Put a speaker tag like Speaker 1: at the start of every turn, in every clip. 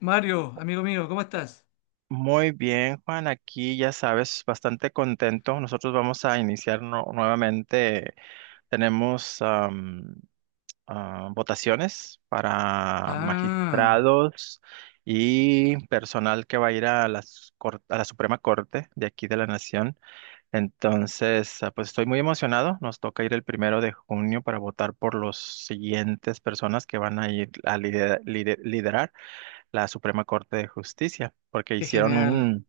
Speaker 1: Mario, amigo mío, ¿cómo estás?
Speaker 2: Muy bien, Juan, aquí ya sabes, bastante contento. Nosotros vamos a iniciar nuevamente. Tenemos votaciones para
Speaker 1: Ah,
Speaker 2: magistrados y personal que va a ir a la Suprema Corte de aquí de la Nación. Entonces, pues estoy muy emocionado. Nos toca ir el 1 de junio para votar por los siguientes personas que van a ir a liderar la Suprema Corte de Justicia, porque
Speaker 1: qué
Speaker 2: hicieron
Speaker 1: genial.
Speaker 2: un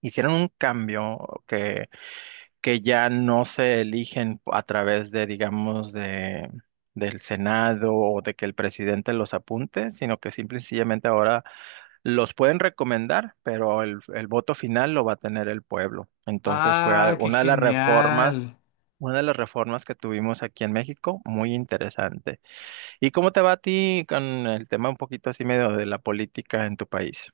Speaker 2: hicieron un cambio que ya no se eligen a través de, digamos, del Senado o de que el presidente los apunte, sino que simple y sencillamente ahora los pueden recomendar, pero el voto final lo va a tener el pueblo. Entonces fue
Speaker 1: Ah, qué
Speaker 2: una de las reformas.
Speaker 1: genial.
Speaker 2: Una de las reformas que tuvimos aquí en México, muy interesante. ¿Y cómo te va a ti con el tema un poquito así medio de la política en tu país?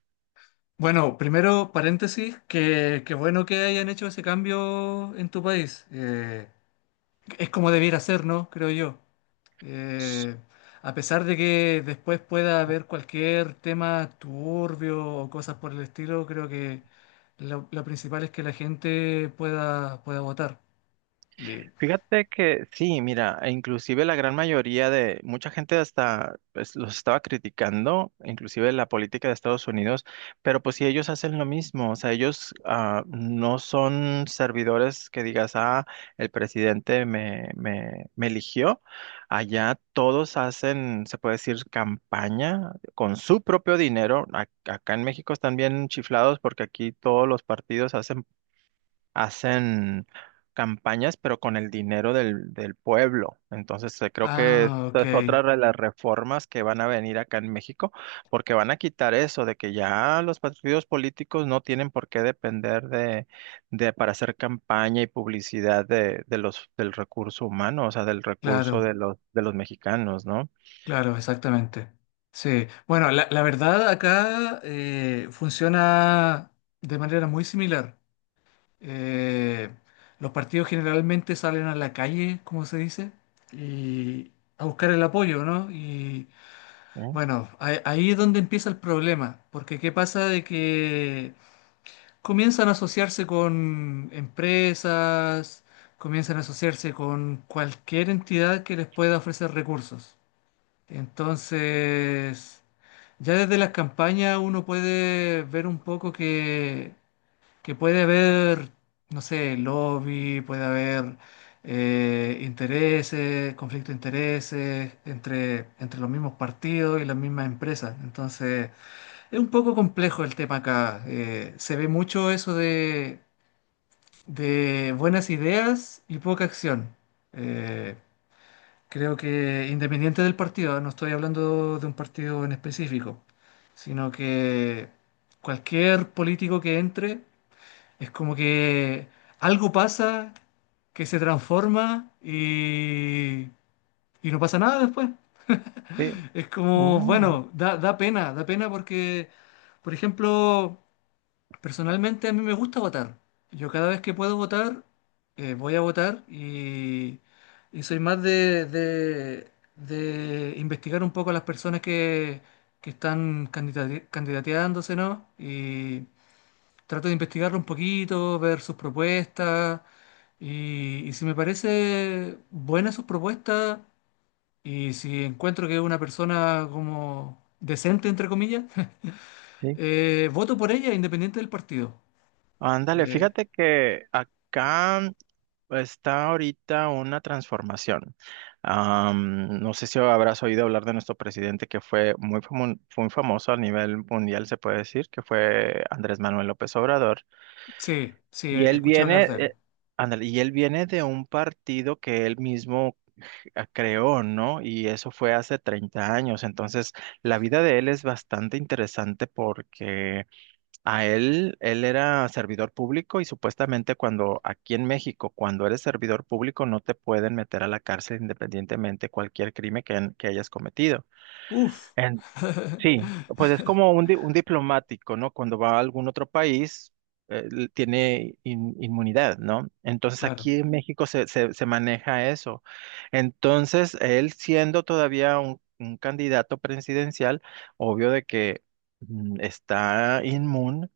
Speaker 1: Bueno, primero paréntesis, que bueno que hayan hecho ese cambio en tu país. Es como debiera ser, ¿no? Creo yo. Eh, a pesar de que después pueda haber cualquier tema turbio o cosas por el estilo, creo que lo principal es que la gente pueda, pueda votar. Y-
Speaker 2: Fíjate que sí, mira, e inclusive la gran mayoría de mucha gente hasta pues, los estaba criticando, inclusive la política de Estados Unidos, pero pues si ellos hacen lo mismo, o sea, ellos no son servidores que digas, el presidente me eligió, allá todos hacen, se puede decir, campaña con su propio dinero. Acá en México están bien chiflados porque aquí todos los partidos hacen campañas, pero con el dinero del pueblo. Entonces, creo que
Speaker 1: Ah,
Speaker 2: esta
Speaker 1: ok,
Speaker 2: es otra de las reformas que van a venir acá en México, porque van a quitar eso de que ya los partidos políticos no tienen por qué depender de para hacer campaña y publicidad del recurso humano, o sea, del recurso
Speaker 1: claro.
Speaker 2: de los mexicanos, ¿no?
Speaker 1: Claro, exactamente. Sí. Bueno, la verdad acá funciona de manera muy similar. Eh, los partidos generalmente salen a la calle, como se dice, y a buscar el apoyo, ¿no? Y
Speaker 2: ¿Eh?
Speaker 1: bueno, ahí es donde empieza el problema, porque ¿qué pasa de que comienzan a asociarse con empresas, comienzan a asociarse con cualquier entidad que les pueda ofrecer recursos? Entonces, ya desde las campañas uno puede ver un poco que puede haber, no sé, lobby, puede haber intereses, conflicto de intereses entre, entre los mismos partidos y las mismas empresas. Entonces, es un poco complejo el tema acá. Se ve mucho eso de buenas ideas y poca acción. Eh, Creo que independiente del partido, no estoy hablando de un partido en específico, sino que cualquier político que entre es como que algo pasa que se transforma y no pasa nada después.
Speaker 2: Sí.
Speaker 1: Es como,
Speaker 2: Mm,
Speaker 1: bueno, da pena porque, por ejemplo, personalmente a mí me gusta votar. Yo cada vez que puedo votar, voy a votar y soy más de, de investigar un poco a las personas que están candidateándose, ¿no? Y trato de investigarlo un poquito, ver sus propuestas y si me parece buena sus propuestas y si encuentro que es una persona como decente, entre comillas,
Speaker 2: sí.
Speaker 1: voto por ella independiente del partido.
Speaker 2: Ándale,
Speaker 1: Eh,
Speaker 2: fíjate que acá está ahorita una transformación. No sé si habrás oído hablar de nuestro presidente que fue muy famoso a nivel mundial, se puede decir, que fue Andrés Manuel López Obrador.
Speaker 1: Sí, sí,
Speaker 2: Y él
Speaker 1: escuché hablar
Speaker 2: viene,
Speaker 1: de él.
Speaker 2: ándale, y él viene de un partido que él mismo creó, ¿no? Y eso fue hace 30 años. Entonces, la vida de él es bastante interesante porque él era servidor público y supuestamente cuando aquí en México, cuando eres servidor público, no te pueden meter a la cárcel independientemente cualquier crimen que, que hayas cometido.
Speaker 1: Uf.
Speaker 2: En- sí, pues es como un diplomático, ¿no? Cuando va a algún otro país, tiene inmunidad, ¿no? Entonces
Speaker 1: Claro.
Speaker 2: aquí en México se maneja eso. Entonces, él siendo todavía un candidato presidencial, obvio de que está inmune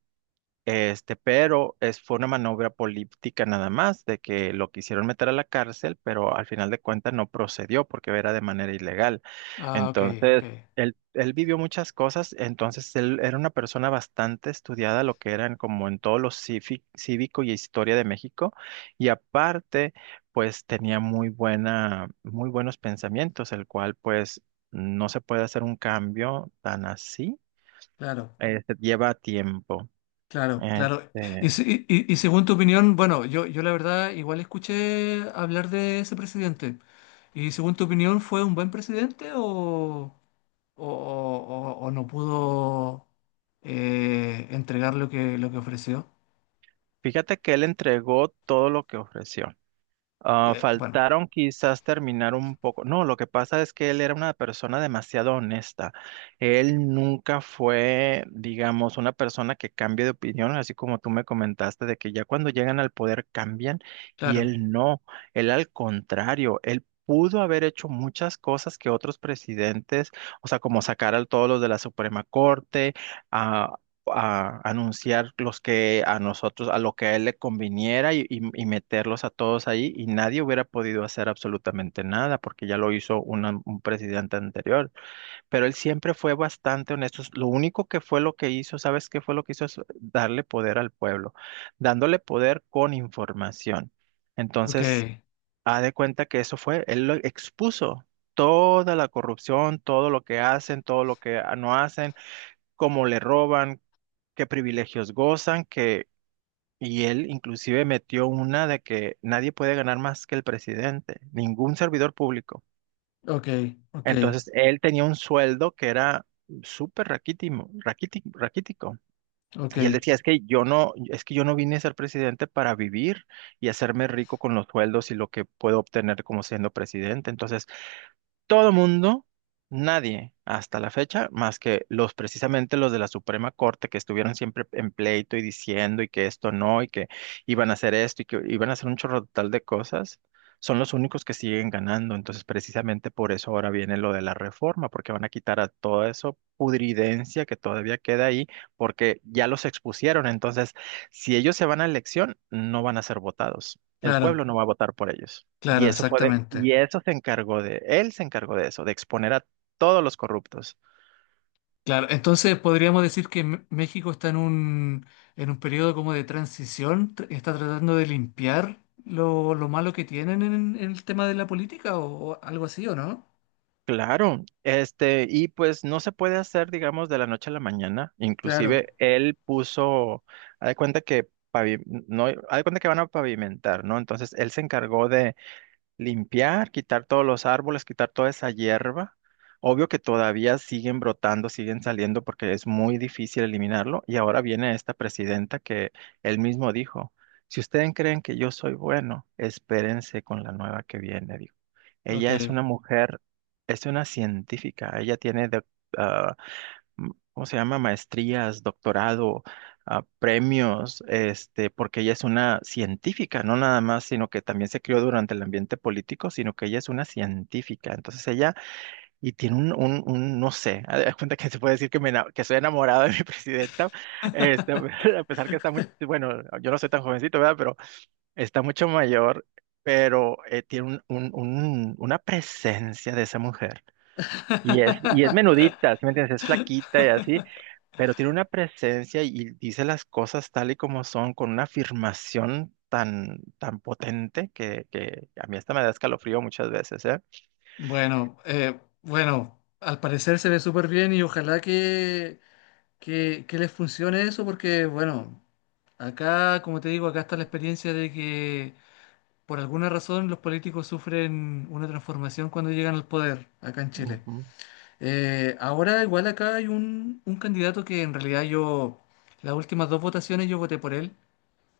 Speaker 2: pero fue una maniobra política nada más, de que lo quisieron meter a la cárcel, pero al final de cuentas no procedió porque era de manera ilegal.
Speaker 1: Ah, ok, ok.
Speaker 2: Entonces, él vivió muchas cosas, entonces él era una persona bastante estudiada, lo que eran como en todo lo cívico y historia de México, y aparte, pues tenía muy buenos pensamientos, el cual pues no se puede hacer un cambio tan así,
Speaker 1: Claro,
Speaker 2: lleva tiempo.
Speaker 1: claro, claro.
Speaker 2: Este,
Speaker 1: Y, y según tu opinión, bueno, yo la verdad igual escuché hablar de ese presidente. ¿Y según tu opinión fue un buen presidente o, o no pudo entregar lo que ofreció?
Speaker 2: Fíjate que él entregó todo lo que ofreció. Ah,
Speaker 1: Bueno,
Speaker 2: faltaron quizás terminar un poco. No, lo que pasa es que él era una persona demasiado honesta. Él nunca fue, digamos, una persona que cambie de opinión, así como tú me comentaste, de que ya cuando llegan al poder cambian y
Speaker 1: claro.
Speaker 2: él no. Él al contrario, él pudo haber hecho muchas cosas que otros presidentes, o sea, como sacar a todos los de la Suprema Corte, a anunciar los que a nosotros, a lo que a él le conviniera y meterlos a todos ahí y nadie hubiera podido hacer absolutamente nada porque ya lo hizo un presidente anterior. Pero él siempre fue bastante honesto. Lo único que fue lo que hizo, ¿sabes qué fue lo que hizo? Es darle poder al pueblo, dándole poder con información.
Speaker 1: Ok,
Speaker 2: Entonces, haz de cuenta que eso fue, él lo expuso. Toda la corrupción, todo lo que hacen, todo lo que no hacen, cómo le roban, qué privilegios gozan, que, y él inclusive metió una de que nadie puede ganar más que el presidente, ningún servidor público.
Speaker 1: ok, ok,
Speaker 2: Entonces, él tenía un sueldo que era súper raquítico.
Speaker 1: ok.
Speaker 2: Y él decía, es que yo no, es que yo no vine a ser presidente para vivir y hacerme rico con los sueldos y lo que puedo obtener como siendo presidente. Entonces, todo mundo, nadie hasta la fecha, más que los precisamente los de la Suprema Corte que estuvieron siempre en pleito y diciendo y que esto no y que iban a hacer esto y que iban a hacer un chorro total de cosas, son los únicos que siguen ganando. Entonces, precisamente por eso ahora viene lo de la reforma, porque van a quitar a todo eso pudridencia que todavía queda ahí, porque ya los expusieron. Entonces, si ellos se van a elección, no van a ser votados. El
Speaker 1: Claro,
Speaker 2: pueblo no va a votar por ellos. Y
Speaker 1: claro,
Speaker 2: eso fue de, y
Speaker 1: exactamente.
Speaker 2: eso se encargó de, él se encargó de eso, de exponer a todos los corruptos.
Speaker 1: Claro, entonces podríamos decir que México está en un periodo como de transición, está tratando de limpiar lo malo que tienen en el tema de la política o algo así, ¿o no?
Speaker 2: Claro, este, y pues no se puede hacer, digamos, de la noche a la mañana.
Speaker 1: Claro,
Speaker 2: Inclusive él puso, haz de cuenta que no, haz de cuenta que van a pavimentar, ¿no? Entonces él se encargó de limpiar, quitar todos los árboles, quitar toda esa hierba. Obvio que todavía siguen brotando, siguen saliendo porque es muy difícil eliminarlo. Y ahora viene esta presidenta que él mismo dijo, si ustedes creen que yo soy bueno, espérense con la nueva que viene, dijo. Ella es
Speaker 1: ok.
Speaker 2: una mujer, es una científica, ella tiene mm, ¿cómo se llama? Maestrías, doctorado, ah, premios, este, porque ella es una científica, no nada más, sino que también se crió durante el ambiente político, sino que ella es una científica. Entonces ella, y tiene no sé, haz de cuenta que se puede decir que, que soy enamorado de mi presidenta, este, a pesar que está bueno, yo no soy tan jovencito, ¿verdad? Pero está mucho mayor, pero tiene una presencia de esa mujer. Y es menudita, ¿sí me entiendes? Es flaquita y así, pero tiene una presencia y dice las cosas tal y como son, con una afirmación tan, tan potente que a mí hasta me da escalofrío muchas veces, ¿eh?
Speaker 1: Bueno, bueno, al parecer se ve súper bien y ojalá que les funcione eso porque, bueno, acá, como te digo, acá está la experiencia de que... Por alguna razón, los políticos sufren una transformación cuando llegan al poder acá en Chile.
Speaker 2: Ujú.
Speaker 1: Ahora, igual acá hay un candidato que en realidad yo, las últimas dos votaciones yo voté por él,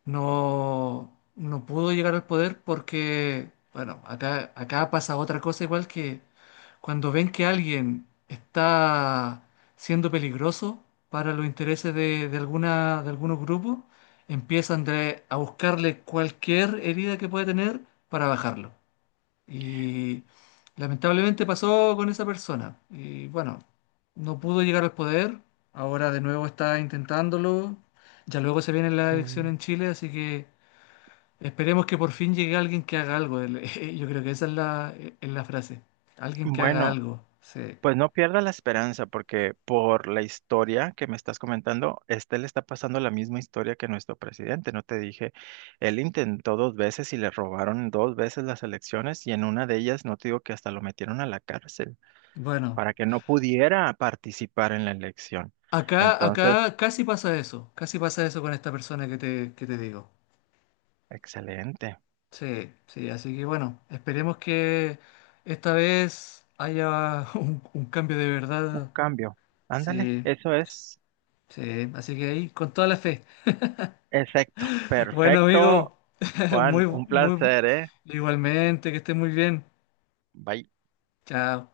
Speaker 1: no, no pudo llegar al poder porque, bueno, acá, acá pasa otra cosa igual que cuando ven que alguien está siendo peligroso para los intereses de alguna, de algunos grupos, empiezan a buscarle cualquier herida que pueda tener para bajarlo. Y lamentablemente pasó con esa persona. Y bueno, no pudo llegar al poder. Ahora de nuevo está intentándolo. Ya luego se viene la elección en
Speaker 2: Mm.
Speaker 1: Chile, así que esperemos que por fin llegue alguien que haga algo. Yo creo que esa es es la frase. Alguien que haga
Speaker 2: Bueno,
Speaker 1: algo. Sí.
Speaker 2: pues no pierda la esperanza porque por la historia que me estás comentando, este le está pasando la misma historia que nuestro presidente, ¿no te dije? Él intentó dos veces y le robaron dos veces las elecciones y en una de ellas, no te digo que hasta lo metieron a la cárcel,
Speaker 1: Bueno,
Speaker 2: para que no pudiera participar en la elección.
Speaker 1: acá,
Speaker 2: Entonces,
Speaker 1: acá casi pasa eso. Casi pasa eso con esta persona que te digo.
Speaker 2: excelente,
Speaker 1: Sí, sí, así que bueno, esperemos que esta vez haya un cambio de
Speaker 2: un
Speaker 1: verdad.
Speaker 2: cambio. Ándale,
Speaker 1: Sí,
Speaker 2: eso es
Speaker 1: sí, así que ahí, con toda la fe.
Speaker 2: exacto.
Speaker 1: Bueno,
Speaker 2: Perfecto,
Speaker 1: amigo,
Speaker 2: Juan,
Speaker 1: muy,
Speaker 2: un
Speaker 1: muy,
Speaker 2: placer, ¿eh?
Speaker 1: igualmente, que estés muy bien.
Speaker 2: Bye.
Speaker 1: Chao.